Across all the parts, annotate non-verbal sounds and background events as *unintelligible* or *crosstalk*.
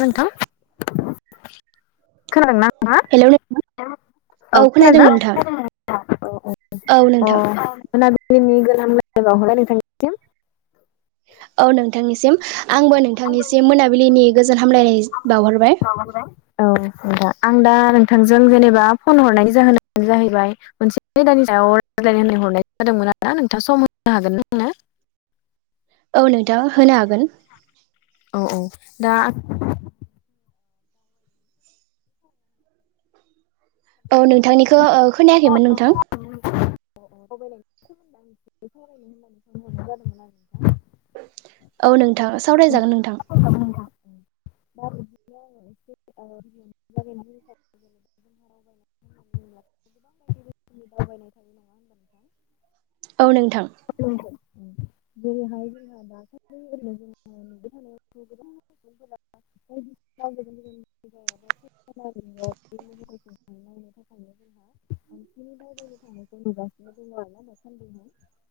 ना नोंथां खोनादोंना हेलौ नोंथां औ खोनादों खोनादोंना? नोंथां औ अ नोंथां खोनादों दिनि गोना बावहाय नोंथां औ नोंथांनिसिम आंबो नोंथांनिसिम मोनाबिलिनि गोजोन हामलायनाय बावहरबाय। हाबा जाबाय औ दा आं दा नोंथांजों जेनेबा फन हरनायनि जाहोनानो जाहैबाय मोनसे दानि सायाव रायज्लाय होननाय हरनाय जादोंमोन आरोदा नोंथाङा सम होनो हागोन ना? औ नोंथाङा होनो हागोन। औ औ दा औ नोंथांनिखौ ओ खोनायाखैमोन नोंथां रगायनायनि सोमोन्दै आं सावरायनो होननानै फन हरनाय जादोंमोन आरो नोंथां औ नोंथां सावरायजागोन नोंथां सावराय जागोन नोंथां *unintelligible* जनि दावबायनाय थायो नामा होमबा नोंथां औ नोंथां जेरैहाय जोंहा दासलि जों नुबाय थादों गोबां सुबुंफोरा बायदि सिना बोजों बोजों *unintelligible* बे मबाइलखौहाय नायनो थाखायनो जोंहा बिनि दावबायनाय थांनायखौ नुगासिनो दङ आरोना दासान्दिहाय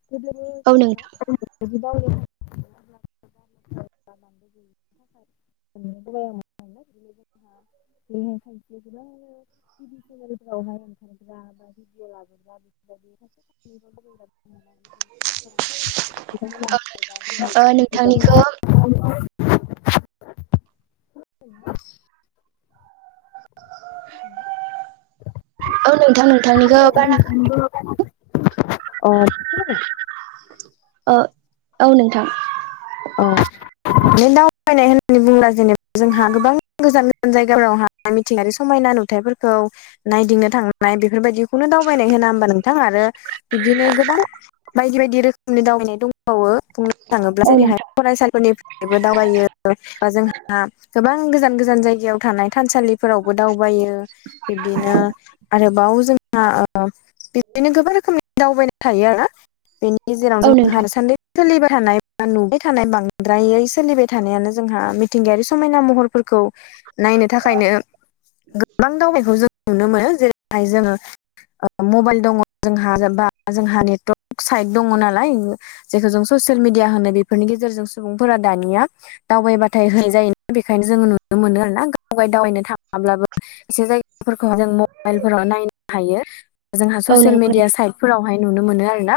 गोदोबो औ नोंथां गोदो गोदाय जांगौ गैयैनि थाखाय सोंनो गोबां मोन बिदिनो जोंहा बे खायसे गोबां टि भि सेनेलफोरावहाय ओंखारग्रा बा भिदिव लाबोग्रा बेफोरबादि सासे ओ सानैल' लुबैग्रा नोंथांनिखौ *unintelligible* औ नास औ नोंथां नोंथांनिखौ बारा अ औ औ नोंथां औ म दायनाय होनो बुंला जेनेबा जोंहा गोबां गोजान गोजान जायगाफोरावहााय मिथिंगायारि समायना नुथायाइफोरखौ नायदिंनो थांनाय बेफोरबायदिखौनो दावबायनाय होना हबा नोंथां? आरो बिब्दिनो गोबां बायदि बायदि रोखोमनि दावबायनाय दंबावो। बुंनो थाङोब्ला औ जेरैहाय नोंथां फरायसालिफोरनिफ्रायबो दावरायो बा जोंहा गोबां गोजान गोजान जायगायाव थानाय थानसालिफोरावबो दावबायो बिब्दिनो आरोबाव जोंहा ओ बिदिनो गोबां रोखोमनि दावबायना थायो आरोना बेनि गेजेराव औ जोंहा नोंथां सानै सोलिबाय थानाया नुबाय थानाय बांद्रायै सोलिबाय थानायानो जोंहा मिथिंगायारि समायना महरफोरखौ नायनो थाखायनो गोबां दावबायखौ जों नुनो मोनो जेरैहाय जोङो ओ मबाइल दङ जोंहा बा जोंहा नेटवर्क साइट दङ नालाय जेखौ जों ससियेल मिडिया होनो बेफोरनि गेजेरजों सुबुंफोरा दानिया दावबायबाथाय होनाय जायोना बेखायनो जोङो नुनो मोनो आरोना गाव दावबायनो थाङाब्लाबो एसे जायगाफोरखौ जों मबाइलफोराव नायनो हायो जोंहा औ ससियेल नंगौ मिडिया नोंथां साइट फोरावहाय नुनो मोनो आरोना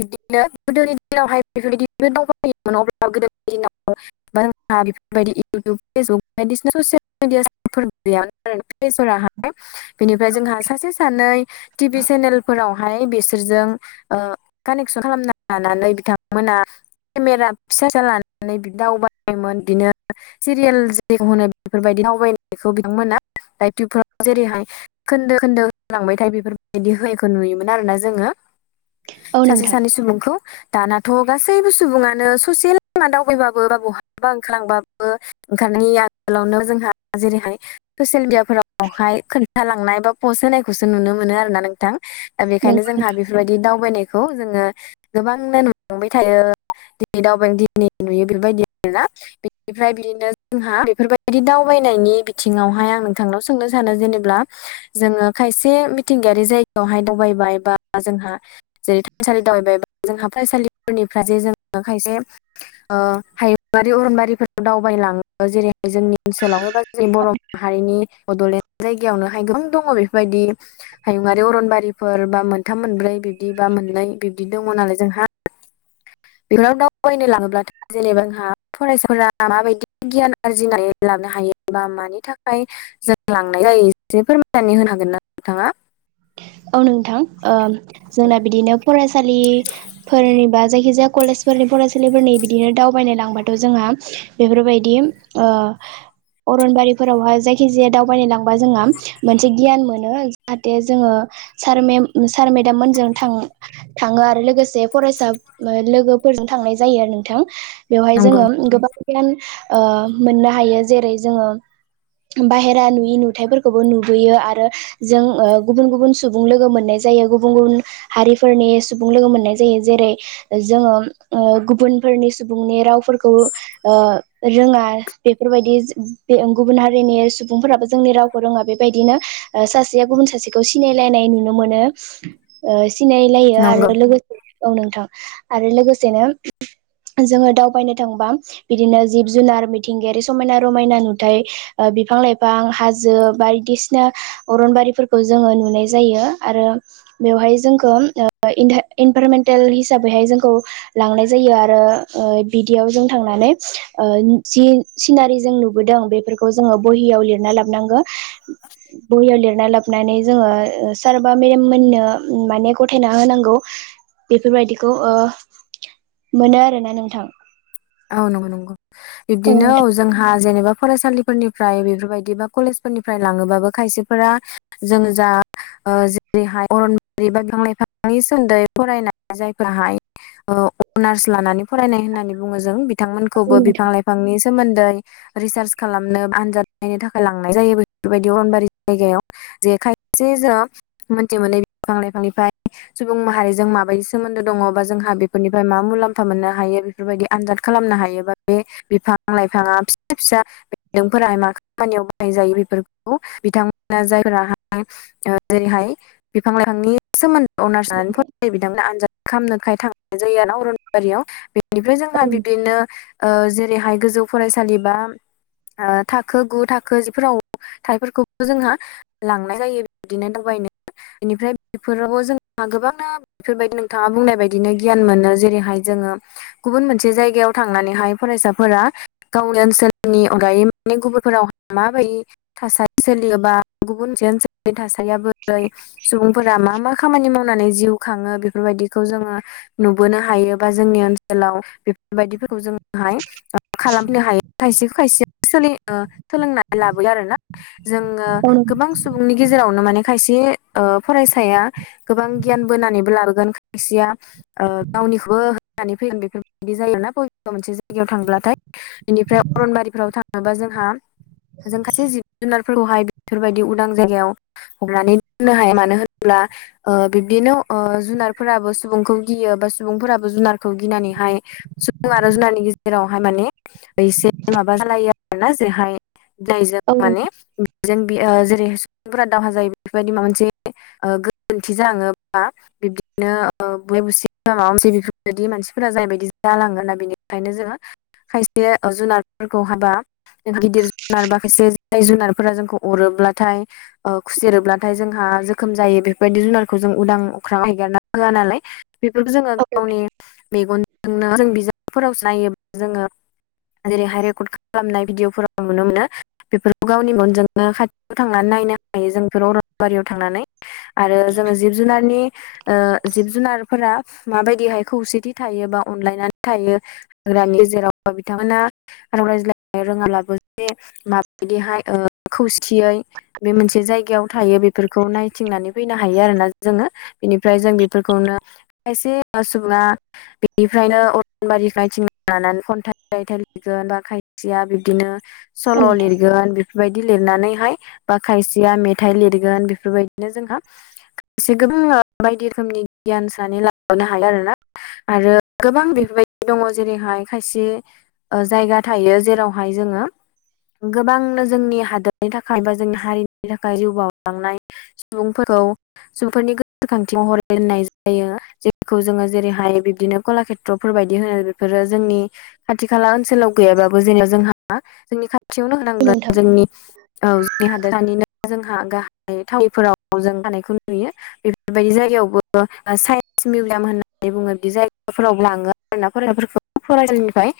बिबदिनो गोदोनि दिनावहाय बेफोरबायदि बि दावबाया अब्ला गोदो दिनाव बा जोंहा बेफोरबायदि इउटुब फेसबुक बायदिसिना ससियेल मिडिया फोर गैयामोन आरो बेसराहाय बिनिफ्राय जोंहा सासे सानै टिभि सेनेलफोरावहाय बिसोरजों ओ कानेक्सन खालामना लानानै बिथांमोना केमेरा फिसाचार लानानै बिदि दाउबायोमोन बिदिनो सिरियाल जेरै होनो बेफोरबायदि दावबायनायखौ बिथांमोना दायुबफोराव जेरैहाय खोन्दो खोन्दो होलांबायथाय बेफोरबायदि होयिखौ नुयोमोन आरोना जोङो औ सासे नोंथां सानै सुबुंखौ दानाथ' गासैबो सुबुङानो ससेेल लामा दावबायबाबो बा बहाबा ओंखारलांबाबो ओंखायनो आगोलावनो जोंहा जेरैहाय ससियेल मिडिया फोरावहाय खोन्थालांनाय बा पस्ट होनायखौसो नुनो मोनो आरो ना नोंथां। दा नों बेखायनो जोंहा बेफोरबायदि दावबायनायखौ जोङो गोबांनो नुलांबाय थायो। दिनै दावबाय दिनै नुयो बेबायदि आरोना। बिनिफ्राय बिदिनो जोंहा बेफोरबायदि दावबायनायनि बिथिङावहाय आं नोंथांनाव सोंनो सानो जेनेब्ला जोङो खायसे मिथिंगायारि जायगायावहाय दावबायबाय बा जोंहा जेरै थानसालि दावबाया जोंहा फरायसालि जे जोङो खायसे ओ हायुंआरि अरनबारिफोरखौ दावबायलाङो जेरैहाय जोंनि ओनसोलावनो जों बर' माहारिनि बड'लेण्ड जायगायावनोहाय गोबां दङ बेफोरबायदि हायुंङारि अरनबारिफोर बा मोनथाम मोनब्रै बिब्दि बा मोननै बिब्दि दङ नालाय जोंहा बेफोरनाव दावबायनो लाङोब्लाथाय जेनेबा जोंहा फरायसाफोरा माबायदि गियान आरजिनानै लानो हायोबा मानि थाखाय जों लांनाय जायो ए फोरमायनानै होनो हागोन ना नोंथाङा? औ नोंथां ओ जोंना बिदिनो फरायसालि फोरनि बा जायखिजाया कलेजफोरनि फरायसालिफोरनि बिदिनो दावबायनाय लांबाथ' जोंहा बेफोरबायदि ओह अरनबारिफोरावहा जायखि जाया दावबायनो लांबा जोंहा मोनसे गियान मोनो। दे जोङो सार मेम सार मेदाम मोनजों थां थाङो आरो लोगोसे फरायसा लोगोफोरजों थांनाय जायो आरो नोंथां। बेवहाय नंगौ जोङो गोबां गियान शओ मोननो हायो जेरै जोङो बाहेरा नुयि नुथाइफोरखौबो नुबोयो आरो जों गुबुन गुबुन सुबुं लोगो मोननाय जायो गुबुन गुबुन हारिफोरनि सुबुं लोगो मोननाय जायो जेरै जोङो गुबुनफोरनि सुबुंनि रावफोरखौ ओ रोङा बेफोरबायदि बे गुबुन हारिनि सुबुंफोराबो जोंनि रावखौ रोङा बेबायदिनो ओ सासेया गुबुन सासेख खौ सिनायलायनाय नुनो मोनो सिनायलायो नंगौ आरो औ नोंथां आरो लोगोसेनो जोङो दावबायनो थांबा बिदिनो जिब जुनार मिथिंगायारि समायना रमायना नुथाय ओ बिफां लाइफां हाजो बायदिसिना अरनबारिफोर खौ जोङो नुनाय जायो आरो बेवहाय जोंखौ इन्टा इनभारमेन्टेल हिसाबैहाय जोंखौ लांनाय जायो आरो बिदियाव जों थांनानै जि सिनारि जों नुबोदों बेफोरखौ जोङो बहियाव लिरना लाबोनांगौ बहियाव लिरना लाब हाबनानै जोङो सार बा मेडाम मोननो माने गथायना होनांगौ। बेफोर बायदिखौ ओ मोनो आरोना नोंथां औ नंगौ नंगौ औ बिब्दिनो नोंथां जोंहा जेनेबा फरायसालिफोरनिफ्राय बेफोरबायदि बा कलेजफोरनिफ्राय लाङोबाबो खायसेफोरा जों जा ओ जेरैहाय अरनबारि बा बिफां- लाइफांनि सोमोन्दै फरायनाय जायफोराहाय अनार्स लानानै फरायनाय होननानै बुङो जों औ बिथांमोनखौबो बिफां लाइफांनि सोमोन्दै रिसार्च खालामनो आनजाद नायनो थाखाय लांनाय जायो बेफोरबायदि अरनबारि जायगायाव। जे खायसे जों मोनथि मोनै बिफां लाइफांनिफ्राय सुबुं माहारिजों माबायदि सोमोन्दो दङ बा जोंहा बेफोरनिफ्राय मा मुलाम्फा मोननो हायो बेफोरबायदि आनजाद खालामनो हायोबा बे बिफां लाइफाङा फिसा फिसा बेन्दोंफोरा मा खामानियाव बाहाय जायो बेफोरखौ बिथांमोना जायफोराहाय ओ जेरैहाय बिफां लाइफांनि सोमोन्दै अनार्स जानानै फरायनाय बिथांमोना आनजाद खालामनोखाय थांनाय जायो आरो ना अरनबारियाव बे बेनिफ्राय जोंहा नोंथां बिब्दिनो ओ जेरैहाय गोजौ फरायसालि बा ओ थाखो गु थाखो जिफोराव थानायफोरखौबो जोंहा लांनाय जायो बिदिनो दावबायनो बेनिफ्राय बेफोरावबो जोंहा गोबांनो बेफोरबायदि नोंथाङा बुंनाय बायदिनो गियान मोनो जेरैहाय जोङो गुबुन मोनसे जायगायाव थांनानैहाय फरायसाफोरा गावनि ओनसोलनि अनगायै माने गुबुनफोराव माबायदि थासारि सोलियो बा गुबुन ओनसोलनि थासारिया बोरै सुबुंफोरा मा मा खामानि मावनानै जिउ खाङो बेफोरबायदिखौ जोङो नुबोनो हायो बा जोंनि ओनसोलाव बायदिफोरखौ जोंहाय खालामनो हायो खायसेखौ खायसे सोलि ओ सोलोंनाय लाबोयो आरोना जोङो औ गोबां सु बुंनि गेजेरावनो माने खायसे फरायसाया गोबां गियान बोनानैबो लाबोगोन खायसेया ओ गावनिखौबो होनानै फैगोन बेफोरबायदि जायोना बबेबा मोनसे जायगायाव थांब्लाथाय बेनिफ्राय अरनबारिफोराव थाङोबा जोंहा जों खायसे जिब जुनारफोरखौहाय बेफोरबायदि उदां जायगायाव हमनानै दोननो हाया मानो होनोब्ला ओ बिब्दिनो जुनारफोराबो सुबुंखौ गियो बा सुबुंफोराबो जुनार खौ गिनानैहाय सुबुं आरो जुनारनि गेजेरावहाय माने एसे माबा जालायो आरोना जेरैहाय जायजों औ माने जों जेरै सुबुंफोरा दावहा जायो बेफोरबायदि माबा मोनसे ओ गोरोन्थि जालाङोबा बिबदिनो बुलाय बुसि बा माबा मोनसे बेफोर बादि मानसिफोरा जायबायायदि जालाङोना बिनिखायनो जोङो खायसे जुनारफोरखौ हाबा गिदिर जुनार बा खायसे जाय जुनारफोरा जोंखौ अरोब्लाथाय ओ खुसेरोब्लाथाय जोंहा जोखोम जायो बेफोरबायदि जुनारखौ जों उदां अख्राङाव हेगारना होआ नालाय बेफोरखौ जोङो औ गावनि मेगनजोंनो जों बिजाबफोराव नायोब्ला जोङो जेरैहाय रेकर्ड खालामनाय भिडिअफोराव नुनो मोनो बेफोरखौ गावनि मेगनजों नो खाथियाव थांनानै नायनो हायो जों बेफोर अरनबारियाव थांनानै आरो जोङो जिब जुनारनि ओ जिब जुनारफोरा माबाय दिहाय खौसेथि थायोबा अनलायनानै थायो हाग्रानि जेराव बिथांमोना राव लायज्लायनो रोङाब्लाबो जे माबायदिहाय ओ खौसेयै बे मोनसे जायगायाव थायो बेफोरखौ नायथिंनानै फैनो हायो आरोना जोङो बिनिफ्राय जों बेफोरखौनो खायसे सुबुङा बेनिफ्रायनो अरनबारि नायथिं लानानै खन्थाइ रायथाइ लिरगोन बा खायसेया बिब्दिनो नोंथां औ सल नोंथां लिरगोन बेफोरबायदि लिरनानैहाय बा खायसेया मेथाइ लिरगोन बेफोरबायदिनो जोंहा से गोबां बायदि रोखोमनि गियान सोनानै ला नो हायो आरोना आरो गोबां बेफोरबायदि दङ जेरैहाय खायसे जायगा थायो, जेरावहाय जोङो गोबांनो जोंनि हादोरनि थाखाय बा जोंनि हारिनि थाखाय जिउ बावलांनाय सुबुंफोरखौ सुबुंफोरनि गोसोखांथिहरै दोननाय जायो खौ जेरैहाय बिबदीनो कलाखेट्र फोरबायदि होनो‌ बेफोरो जोंनि खाथि खाला ओनसोलाव गैयाबाबो जेने जोंहा जोंनि खाथियावनो औ नोंथां होनांगोन जोंनि औ जोंनि हादोर दानिनो जोंहा गाहाय थावनिफोराव जों हानायखौ नुयो बेफोरबायदि जायगायावबो साइन मिउजियाम होननानै बुङो बिदि जायगाफोराव लाङो आरोना फरायसाफोरखौ फरायसालिनिफ्राय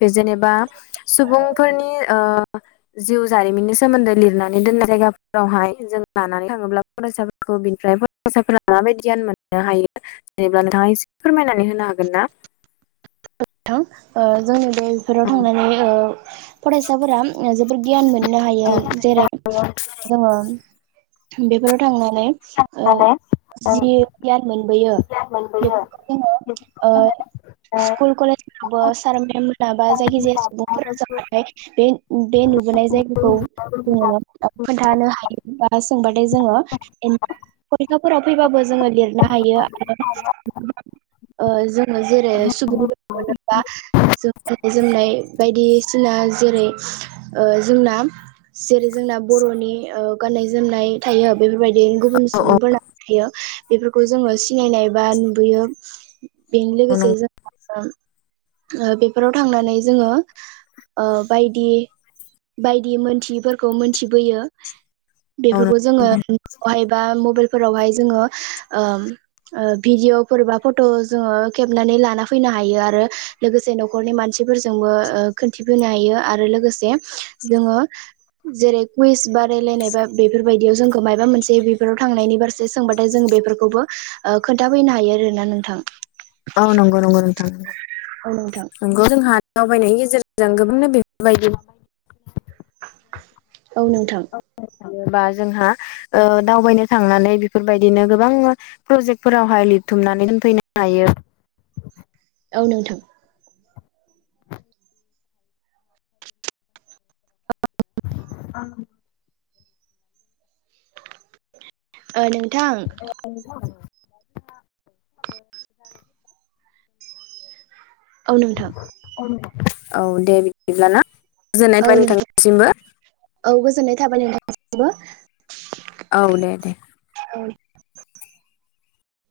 बे जेनेबा सुबुंफोरनि ओ जिउ जारिमिननि सोमोन्दै लिरनानै दोननाय जायगाफोरावहाय जों लानानै थाङोब्ला फरायसाफोरखौ बिनिफ्राय फरायसाफोरा गियान मोननो हायो। जेनेबा नोंथाङा एसे फोरमायनानै होनो हागोनना? थां जोंनि बे बेफोराव औ थांनानै फरायसाफोरा जोबोर गियान मोननो हाय जेरै जोङो बेफोराव थांनानै औ औ जि गियान मोनबोयो बेफोरखौ जोङो स्कुल कलेजफ्रावबो सार मेम मोनाबा जायखिजाया सुबुंफोरा जाबाथाय बे बे नुबोनाय जायगाखौ जोङो मा खोन्थानो हायो बा सोंबाथाय जोङो फरिखाफोराव फैबाबो जोङो लिरनो हायो आरो जों जेरै सुबुंफोर मोनोबा गाननाय जोमनाय बायदिसिना जेरै ओ जोंना जेरै जोंना बर'नि गाननाय जोमनाय थायो। बेफोरबायदि गुबुन सुबुंफोरा थायो बेफोरखौ जोङो सिनायनाय बा नुबोयो। बेनो नंगौ लोगोसे जों बेफोराव थांनानै जोङो बायदि बायदि मोनथियिफोरखौ मोनथिबोयो। औ बेफोरखौ जोङो नंगौ बहायबा मबाइल फोरावहाय जोङो भिडिअफोर बा फट' जोङो खेबनानै ला फैनो हायो आरो लोगोसे न'खरनि मानसिफोरजोंबो खोन्थिफैनो हायो आरो लोगोसे जोङो। जेरै कुइस बादायलायनाय बा बेफोरबायदियाव जोंखौ माबा मोनसे बेफोराव थांनायनि बार एसे सोंबाथाय जों बेफोरखौबो खोन्थाफैनो हायो आरोना नोंथां। औ नंगौ नंगौ नोंथां नंगौ। औ नोंथां। नंगौ जोंहा दावबायनायनि गेजेरजों गोबांनो बेफोरबायदि औ नोंथां। थायोबा जोंहा दावबायनो थांनानै बेफोरबायदिनो गोबां प्रजेक्टफोरावहाय लिरथुमनानै दोनफैनो हायो। औ नोंथां। औ। ओ नोंथां *unintelligible* औ नोंथां। औ दे बिदिब्लााना गोजोननाय औ थाबाय नोंथां नोंथांनिसिमबो। औ गोजोननाय थाबाय नोंथांसिमबो। औ दे दे। औ।